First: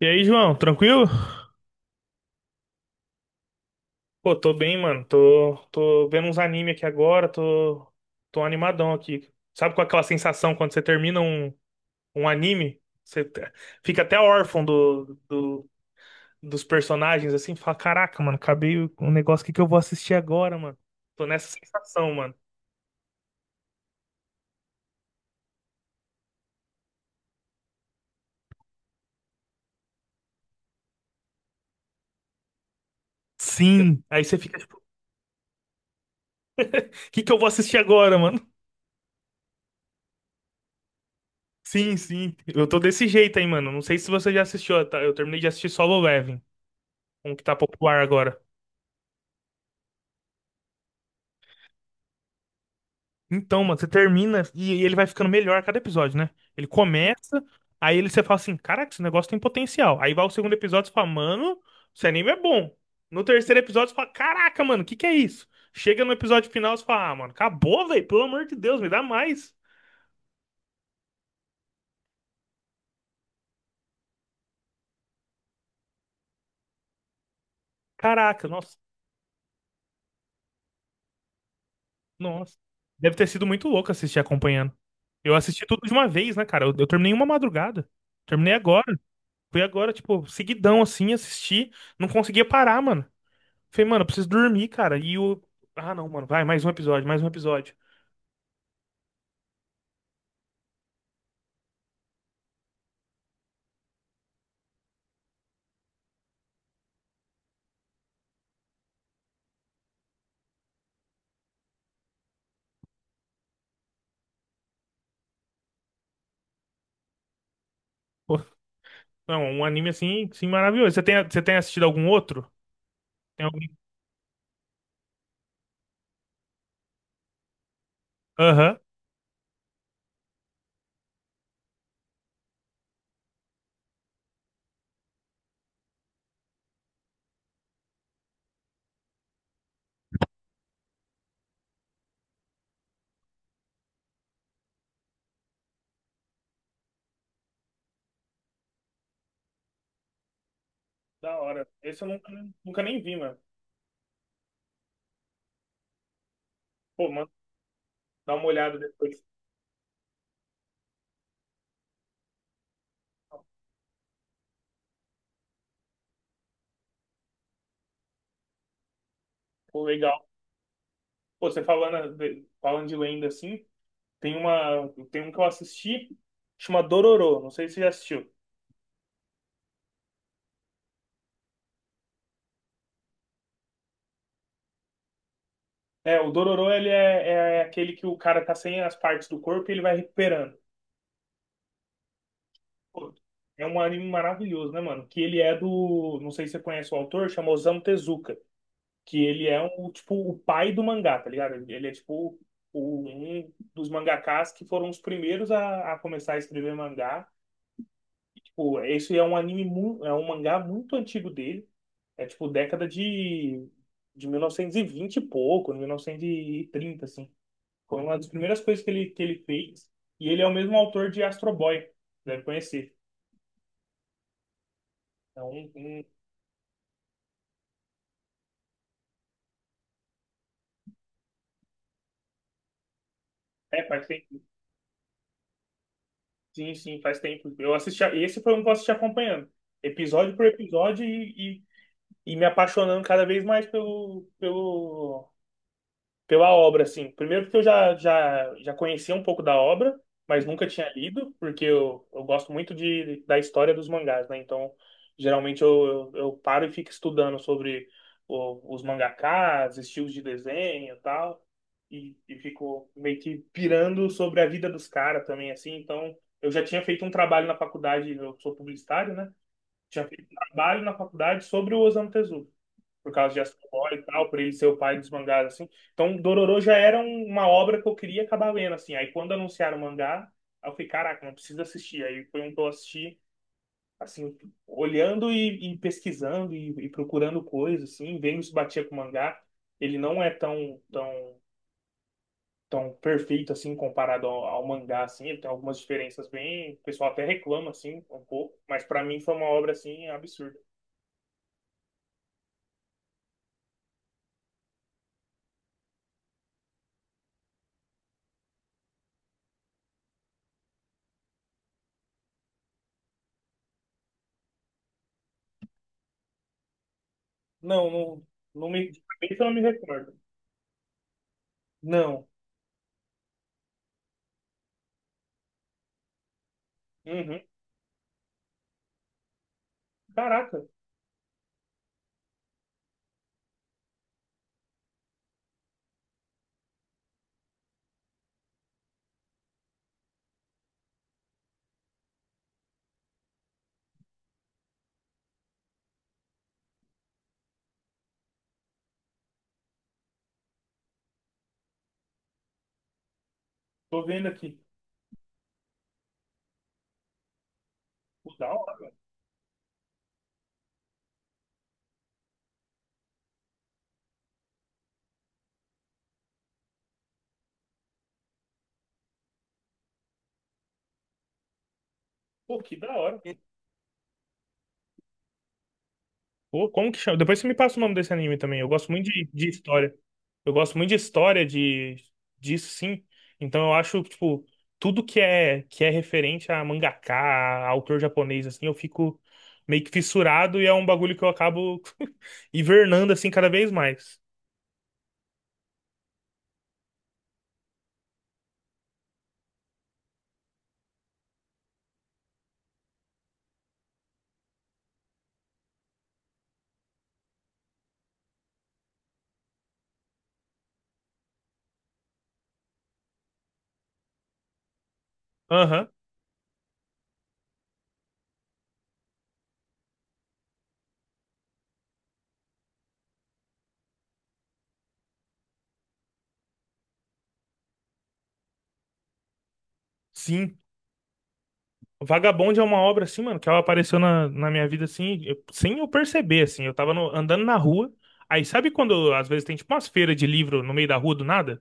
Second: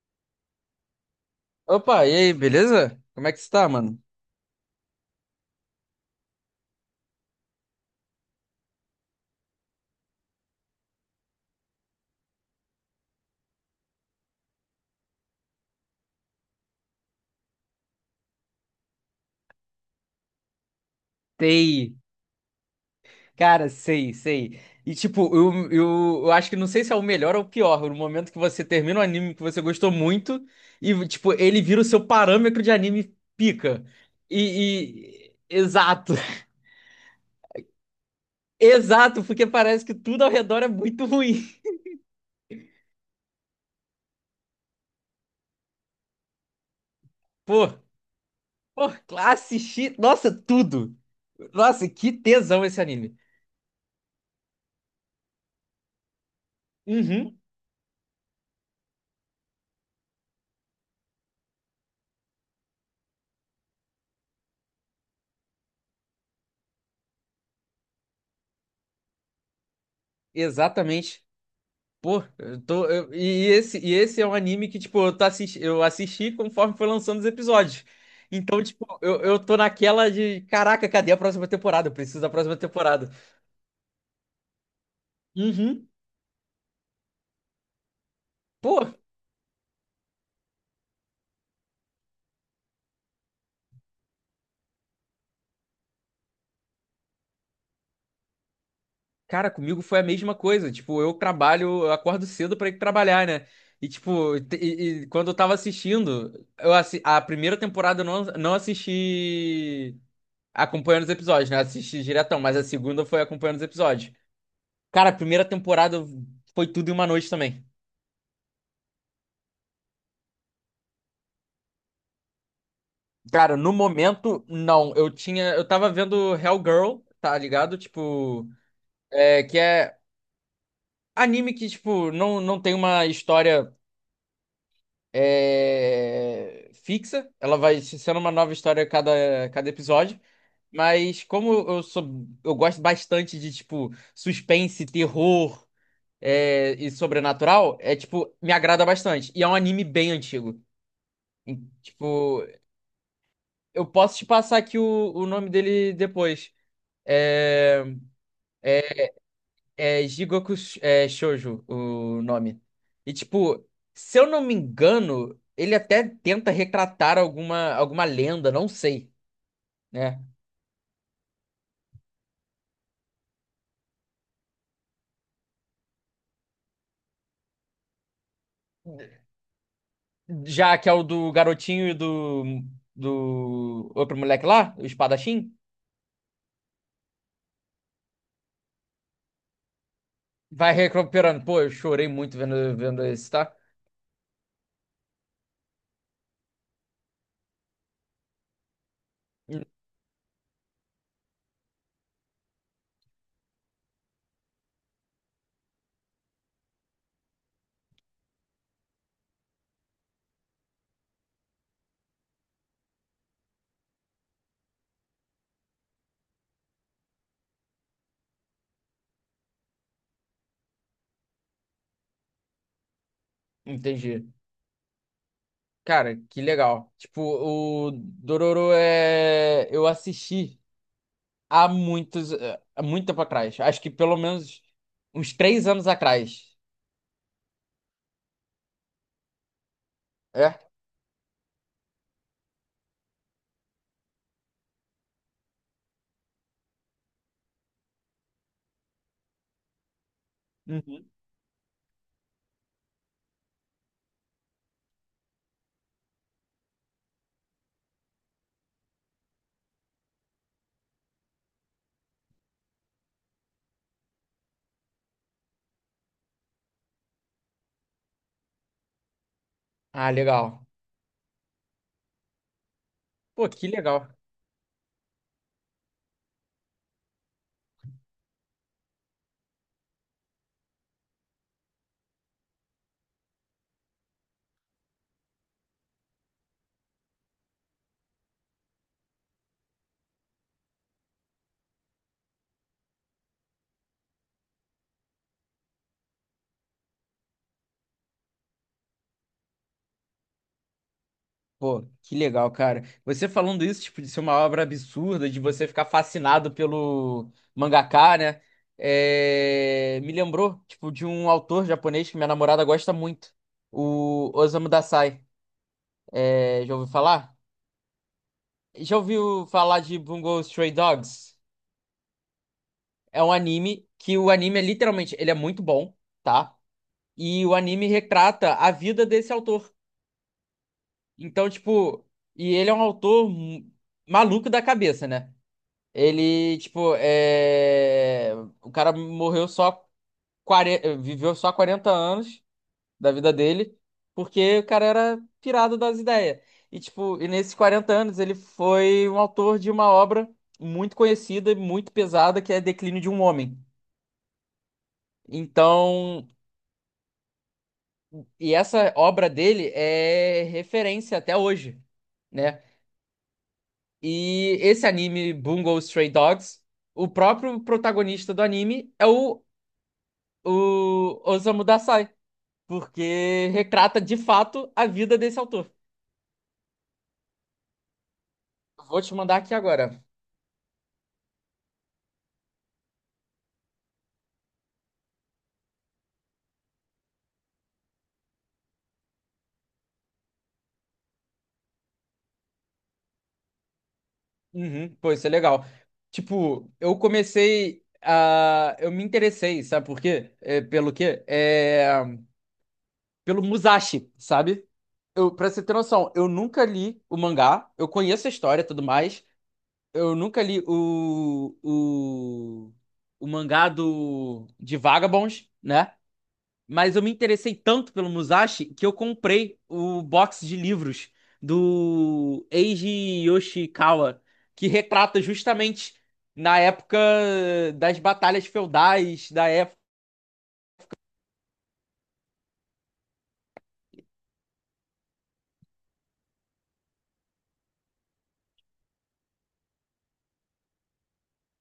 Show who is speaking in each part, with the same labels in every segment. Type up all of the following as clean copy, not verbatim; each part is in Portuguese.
Speaker 1: E aí, João, tranquilo?
Speaker 2: Opa, e aí, beleza? Como é que você tá, mano?
Speaker 1: Pô, tô bem, mano. Tô vendo uns anime aqui agora, tô animadão aqui. Sabe com aquela sensação quando você termina um anime? Fica até órfão dos personagens, assim, fala, caraca, mano, acabei o um negócio, o que que eu vou assistir agora, mano? Tô nessa
Speaker 2: Sei,
Speaker 1: sensação, mano.
Speaker 2: cara, sei, sei. E tipo, eu acho que não sei se é o melhor ou o pior, no momento que você termina um anime que você gostou muito e, tipo, ele vira o seu parâmetro de anime pica.
Speaker 1: Sim. Aí você fica tipo, o
Speaker 2: Exato,
Speaker 1: que que eu vou assistir agora, mano?
Speaker 2: exato, porque parece que tudo ao redor é muito ruim.
Speaker 1: Sim, sim. Eu tô desse jeito aí, mano. Não sei se você já assistiu, tá? Eu terminei de assistir Solo Leveling, um que tá
Speaker 2: Pô,
Speaker 1: popular agora.
Speaker 2: pô, classe X, nossa, tudo. Nossa, que tesão esse anime.
Speaker 1: Então, mano, você termina e ele vai ficando melhor a cada episódio, né? Ele
Speaker 2: Uhum,
Speaker 1: começa, você fala assim, caraca, esse negócio tem potencial. Aí vai o segundo episódio, você fala, mano, esse anime é bom. No terceiro episódio, você fala, caraca, mano, o que que é isso? Chega no episódio final, você fala, ah, mano, acabou, velho, pelo amor de Deus, me dá mais.
Speaker 2: exatamente. Pô, eu tô, eu- e esse é um anime que, tipo, eu assisti conforme foi lançando os episódios.
Speaker 1: Caraca,
Speaker 2: Então,
Speaker 1: nossa,
Speaker 2: tipo, eu tô naquela de, caraca, cadê a próxima temporada? Eu preciso da próxima
Speaker 1: nossa.
Speaker 2: temporada.
Speaker 1: Deve ter sido muito louco assistir acompanhando. Eu assisti tudo
Speaker 2: Uhum.
Speaker 1: de uma vez, né, cara? Eu terminei uma madrugada. Terminei
Speaker 2: Pô,
Speaker 1: agora. Fui agora, tipo, seguidão, assim, assisti. Não conseguia parar, mano. Falei, mano, eu preciso dormir, cara. E o. Ah, não, mano, vai, mais um episódio, mais um episódio.
Speaker 2: cara, comigo foi a mesma coisa. Tipo, eu trabalho, eu acordo cedo pra ir trabalhar, né? E, tipo, e quando eu tava assistindo, eu assi a primeira temporada eu não assisti acompanhando os episódios, né? Assisti diretão, mas a segunda foi acompanhando os episódios. Cara, a primeira temporada foi tudo em uma noite também.
Speaker 1: Pô, não, um anime assim, assim maravilhoso. Você tem assistido algum outro? Tem
Speaker 2: Cara,
Speaker 1: algum?
Speaker 2: no momento, não. Eu tinha. Eu tava vendo Hellgirl, tá ligado? Tipo.
Speaker 1: Aham.
Speaker 2: É, que é anime que, tipo, não tem uma história fixa. Ela vai sendo uma nova história a cada episódio. Mas como eu sou. Eu gosto bastante de, tipo, suspense, terror e sobrenatural, tipo, me agrada bastante. E é um anime bem antigo.
Speaker 1: Da hora. Esse eu nunca,
Speaker 2: Tipo,
Speaker 1: nunca nem vi, mano.
Speaker 2: eu posso te passar aqui o nome dele depois.
Speaker 1: Pô, mano,
Speaker 2: É,
Speaker 1: dá uma olhada
Speaker 2: é,
Speaker 1: depois.
Speaker 2: Jigoku Shoujo, o nome. E, tipo, se eu não me engano, ele até tenta retratar alguma lenda, não sei,
Speaker 1: Pô, legal.
Speaker 2: né?
Speaker 1: Pô, você falando de lenda assim, tem uma, tem um que eu assisti, chama Dororo. Não sei se você já assistiu.
Speaker 2: Já que é o do garotinho e do outro moleque lá, o espadachim,
Speaker 1: É, o Dororo, ele é aquele que o cara tá sem as partes do corpo e ele vai recuperando.
Speaker 2: vai recuperando. Pô, eu chorei muito vendo
Speaker 1: Pô,
Speaker 2: esse, tá?
Speaker 1: é um anime maravilhoso, né, mano? Que ele é do. Não sei se você conhece o autor, chama Osamu Tezuka. Que ele é
Speaker 2: En-
Speaker 1: um, tipo, o pai do mangá, tá ligado? Ele é, tipo, um dos mangakás que foram os primeiros a começar a escrever mangá. Tipo, esse é um anime, é um mangá muito antigo dele. É, tipo, década de 1920 e pouco, 1930, assim. Foi uma das primeiras coisas que ele fez. E ele é o mesmo autor de Astro Boy, deve conhecer.
Speaker 2: Entendi.
Speaker 1: É um
Speaker 2: Cara, que legal. Tipo, o Dororo é. Eu assisti há muito tempo atrás. Acho
Speaker 1: É,
Speaker 2: que
Speaker 1: faz
Speaker 2: pelo
Speaker 1: tempo.
Speaker 2: menos uns 3 anos atrás.
Speaker 1: Sim, sim, faz tempo. Eu assisti. Esse foi um que eu assisti acompanhando. Episódio por
Speaker 2: É?
Speaker 1: episódio e me apaixonando cada vez mais pela obra, assim. Primeiro porque eu já conhecia um pouco da obra, mas nunca tinha
Speaker 2: Uhum.
Speaker 1: lido, porque eu gosto muito de, da história dos mangás, né? Então, geralmente eu paro e fico estudando sobre os mangakas estilos de desenho e tal, e fico meio que pirando sobre a vida dos caras também, assim. Então, eu já tinha feito um trabalho na faculdade, eu sou publicitário, né? Tinha
Speaker 2: Ah,
Speaker 1: feito um
Speaker 2: legal.
Speaker 1: trabalho na faculdade sobre o Osamu Tezuka por causa de
Speaker 2: Pô,
Speaker 1: Astro
Speaker 2: que
Speaker 1: Boy e
Speaker 2: legal.
Speaker 1: tal, por ele ser o pai dos mangás, assim. Então, Dororo já era uma obra que eu queria acabar lendo, assim. Aí, quando anunciaram o mangá, aí eu falei, caraca, não preciso assistir. Aí foi um que eu assisti, assim, olhando e pesquisando e procurando coisas, assim, vendo se batia com o mangá. Ele não é tão, tão, tão perfeito, assim, comparado ao mangá, assim. Ele tem algumas diferenças bem. O pessoal até reclama, assim, um pouco. Mas, pra mim, foi uma obra, assim, absurda.
Speaker 2: Pô, que legal, cara. Você falando isso, tipo, de ser uma obra absurda, de você ficar fascinado pelo mangaka, né? Me lembrou, tipo, de um autor japonês que minha namorada gosta muito, o Osamu Dazai. Já ouviu falar?
Speaker 1: Não, não, não me.
Speaker 2: Já
Speaker 1: Eu
Speaker 2: ouviu
Speaker 1: não me
Speaker 2: falar de
Speaker 1: recordo.
Speaker 2: Bungo Stray Dogs?
Speaker 1: Não.
Speaker 2: É um anime que o anime é literalmente, ele é muito bom, tá?
Speaker 1: Uhum.
Speaker 2: E o anime retrata a vida desse autor.
Speaker 1: Caraca,
Speaker 2: Então, tipo, e ele é um autor maluco da cabeça, né? Ele, tipo, é. O cara morreu só 40, viveu só 40 anos da vida dele, porque o cara era pirado das ideias. E tipo, nesses 40 anos ele foi um autor de uma obra muito conhecida e muito pesada que é Declínio de um Homem.
Speaker 1: tô vendo aqui.
Speaker 2: Então.
Speaker 1: Pô, da
Speaker 2: E
Speaker 1: hora,
Speaker 2: essa
Speaker 1: velho.
Speaker 2: obra dele é referência até hoje, né? E esse anime, Bungo Stray Dogs, o próprio protagonista do anime é o Osamu Dazai,
Speaker 1: Pô, que da hora.
Speaker 2: porque retrata de fato a vida desse autor.
Speaker 1: Pô, como que chama? Depois você me passa o nome desse anime também. Eu gosto
Speaker 2: Vou
Speaker 1: muito
Speaker 2: te
Speaker 1: de,
Speaker 2: mandar
Speaker 1: de
Speaker 2: aqui
Speaker 1: história.
Speaker 2: agora.
Speaker 1: Eu gosto muito de história, de disso sim. Então eu acho, tipo, tudo que é referente a mangaka, a autor japonês, assim, eu fico meio que fissurado e é um bagulho que eu acabo hibernando, assim, cada vez mais.
Speaker 2: Uhum, pô, isso é legal. Tipo, eu comecei a. Eu me interessei, sabe por quê? É, pelo quê? É, pelo Musashi, sabe? Eu, pra você ter noção, eu nunca li o mangá, eu conheço a história e tudo mais. Eu nunca li o mangá de Vagabonds,
Speaker 1: Aham.
Speaker 2: né? Mas eu me interessei tanto pelo Musashi que eu comprei o box de livros do Eiji Yoshikawa, que retrata justamente na época das batalhas feudais, da época.
Speaker 1: Sim. Vagabond é uma obra assim, mano, que ela apareceu na minha vida assim, sem eu perceber, assim. Eu tava andando na rua. Aí sabe quando às vezes tem tipo umas feiras de livro no meio da rua do nada?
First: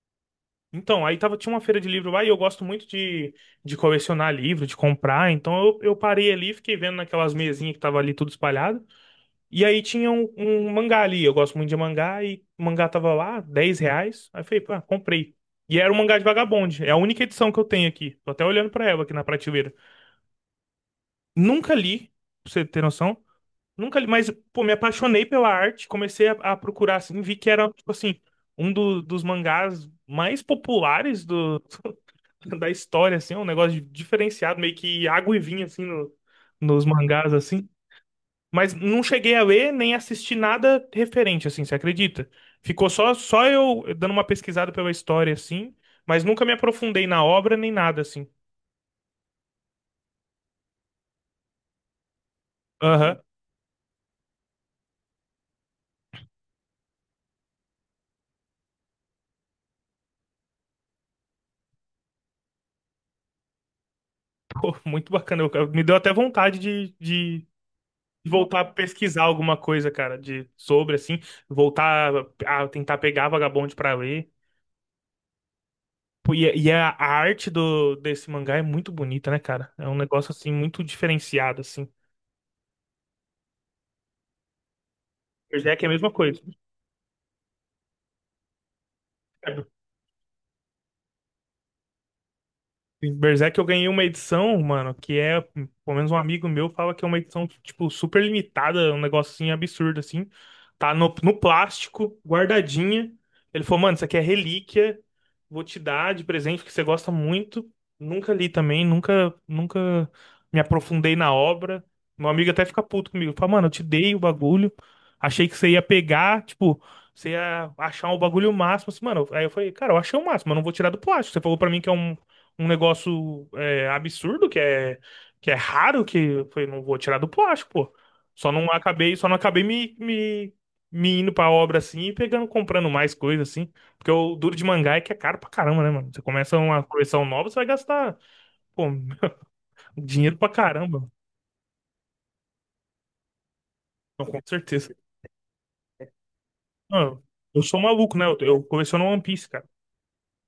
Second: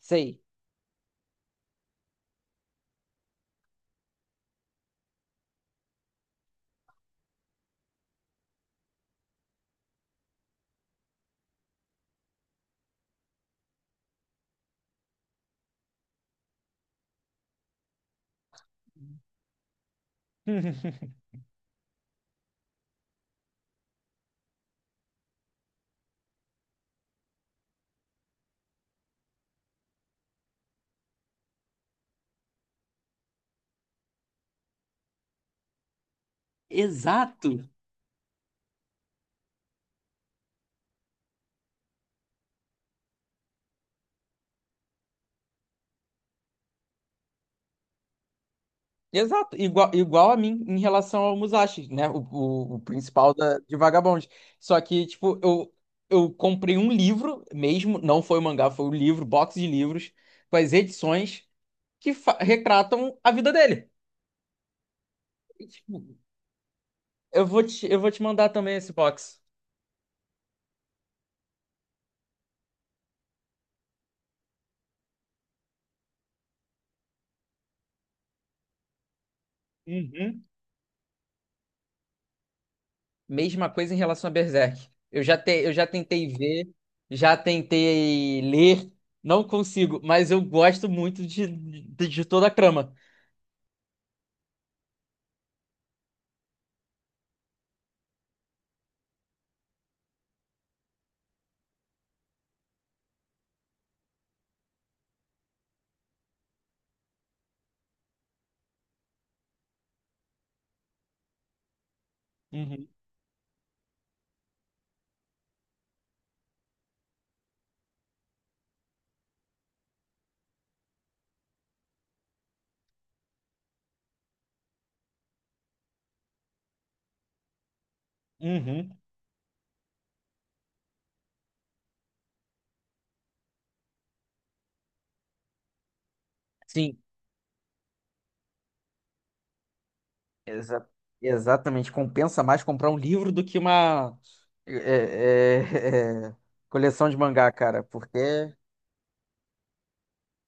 Speaker 2: Sei.
Speaker 1: Então, aí tava, tinha uma feira de livro lá e eu gosto muito de colecionar livro, de comprar. Então eu parei ali, fiquei vendo naquelas mesinhas que tava ali tudo espalhado. E aí tinha um mangá ali. Eu gosto muito de mangá e o mangá tava lá, R$ 10. Aí eu falei, pá, comprei. E era um mangá de Vagabond. É a única edição que eu tenho aqui. Tô até olhando pra ela aqui na prateleira. Nunca li, pra você ter noção. Nunca li, mas, pô, me apaixonei pela arte. Comecei a procurar, assim, vi que era, tipo assim, um dos mangás mais populares do, da história, assim. É um negócio diferenciado, meio que água e vinho, assim, nos mangás,
Speaker 2: Exato.
Speaker 1: assim. Mas não cheguei a ler nem assisti nada referente, assim, você acredita? Ficou só eu dando uma pesquisada pela história, assim. Mas nunca me aprofundei na obra nem nada, assim.
Speaker 2: Exato, igual a mim em relação ao Musashi, né? O
Speaker 1: Aham.
Speaker 2: principal de Vagabond. Só que, tipo, eu comprei um livro mesmo, não foi o mangá, foi o livro, box de livros, com as edições que retratam a vida dele.
Speaker 1: Pô, muito bacana. Eu-
Speaker 2: E,
Speaker 1: eu- me deu
Speaker 2: tipo,
Speaker 1: até vontade de
Speaker 2: eu vou te mandar
Speaker 1: voltar a
Speaker 2: também esse
Speaker 1: pesquisar
Speaker 2: box.
Speaker 1: alguma coisa, cara, de sobre assim, voltar a tentar pegar Vagabond pra ler. Pô, e é a arte do desse mangá é muito bonita, né, cara? É um negócio
Speaker 2: Uhum.
Speaker 1: assim muito diferenciado assim.
Speaker 2: Mesma coisa em relação a Berserk. Eu já, te, eu
Speaker 1: Berserk é
Speaker 2: já
Speaker 1: a mesma
Speaker 2: tentei
Speaker 1: coisa.
Speaker 2: ver, já tentei ler, não consigo, mas eu gosto muito de toda a trama.
Speaker 1: Berserk eu ganhei uma edição, mano, que é, pelo menos um amigo meu fala que é uma edição, tipo, super limitada, um negocinho absurdo, assim. Tá no plástico, guardadinha. Ele falou, mano, isso aqui é relíquia, vou te dar de presente, porque você gosta muito. Nunca li também, nunca, nunca me aprofundei na obra. Meu amigo até fica
Speaker 2: Uhum.
Speaker 1: puto comigo. Fala, mano, eu te dei o bagulho, achei que você ia pegar, tipo, você ia achar o bagulho máximo. Assim, mano, aí eu falei, cara, eu achei o máximo, eu não vou tirar do plástico. Você falou pra mim que é um negócio é, absurdo, que é raro, que eu falei, não vou tirar do plástico, pô. Só não
Speaker 2: Uhum.
Speaker 1: acabei, só não acabei me indo pra obra assim e pegando, comprando mais coisa assim. Porque o duro de mangá é que é caro pra caramba, né, mano? Você começa uma
Speaker 2: Sim,
Speaker 1: coleção nova, você vai gastar, pô, dinheiro pra
Speaker 2: exa-
Speaker 1: caramba.
Speaker 2: exatamente. Compensa mais comprar um livro do que uma
Speaker 1: Então, com
Speaker 2: é,
Speaker 1: certeza.
Speaker 2: é, é, coleção de
Speaker 1: Mano,
Speaker 2: mangá,
Speaker 1: eu sou
Speaker 2: cara,
Speaker 1: maluco,
Speaker 2: porque
Speaker 1: né? Eu coleciono One Piece, cara.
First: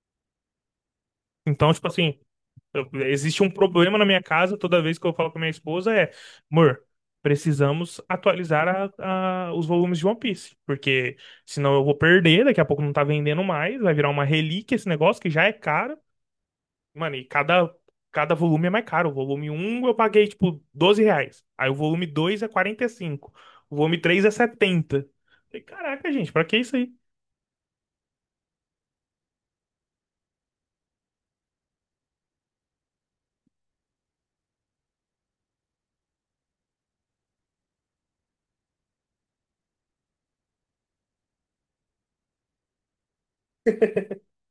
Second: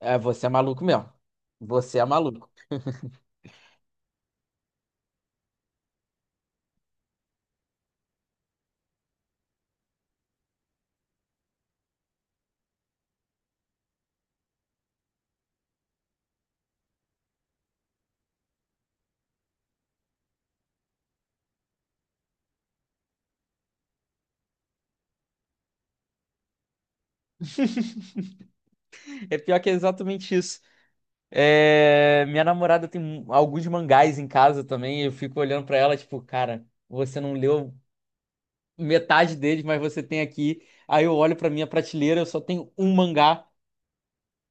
Speaker 2: você é maluco mesmo.
Speaker 1: Então, tipo
Speaker 2: Você é
Speaker 1: assim,
Speaker 2: maluco.
Speaker 1: Existe um problema na minha casa toda vez que eu falo com a minha esposa é, amor, precisamos atualizar os volumes de One Piece, porque senão eu vou perder, daqui a pouco não tá vendendo mais, vai virar uma relíquia esse negócio que já é caro. Mano, e cada volume é mais caro. O volume um eu paguei, tipo, R$ 12. Aí o volume 2 é 45. O volume 3 é 70. Falei, caraca, gente, pra que isso aí?
Speaker 2: É pior que é exatamente isso. É, minha namorada tem alguns mangás em casa também. Eu fico olhando pra ela, tipo, cara, você não leu metade deles, mas você tem aqui. Aí eu olho pra minha prateleira, eu só tenho um mangá.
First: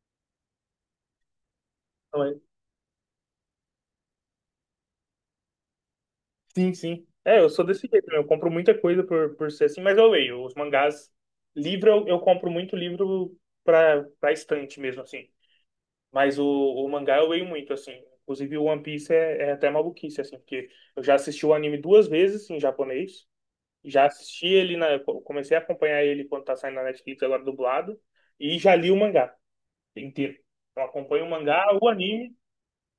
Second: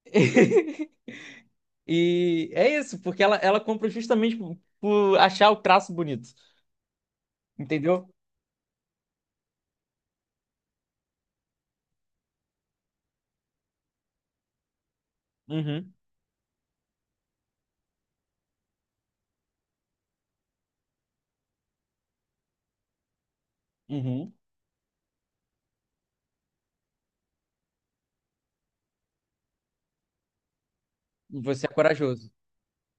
Speaker 2: E é isso, porque ela compra justamente por achar o traço bonito.
Speaker 1: Sim, sim. É, eu sou desse jeito,
Speaker 2: Entendeu?
Speaker 1: né? Eu compro muita coisa por ser assim, mas eu leio. Os mangás, livro, eu compro muito livro pra estante mesmo, assim.
Speaker 2: Uhum,
Speaker 1: Mas o mangá eu leio muito, assim. Inclusive, o One Piece é até maluquice, assim, porque eu já assisti o anime duas vezes em japonês. Já
Speaker 2: uhum.
Speaker 1: assisti ele na. Eu Comecei a acompanhar ele quando tá saindo na Netflix agora dublado. E já li o mangá inteiro. Então acompanho o mangá,
Speaker 2: Você é
Speaker 1: o
Speaker 2: corajoso.
Speaker 1: anime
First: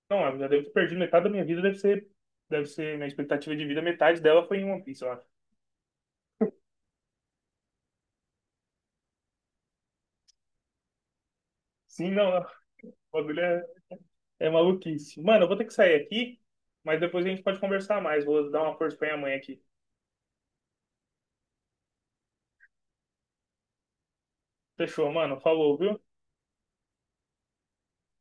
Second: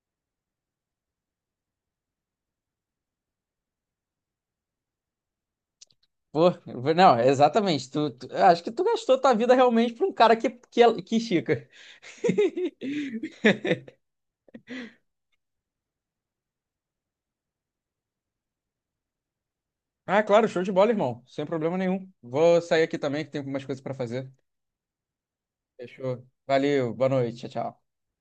Speaker 1: não, eu já devo ter perdido metade da minha vida, deve ser minha expectativa de vida, metade dela foi em One Piece, eu acho.
Speaker 2: Pô, não, exatamente. Eu acho que tu gastou tua vida realmente pra um cara que estica.
Speaker 1: Sim, não, o bagulho é maluquice. Mano, eu vou ter que sair aqui, mas depois a gente pode conversar mais. Vou dar uma força pra minha mãe aqui.
Speaker 2: Ah, claro, show de bola, irmão. Sem problema nenhum. Vou sair aqui também, que tem algumas coisas pra fazer.
Speaker 1: Fechou, mano. Falou, viu?
Speaker 2: Fechou. Valeu, boa noite, tchau, tchau.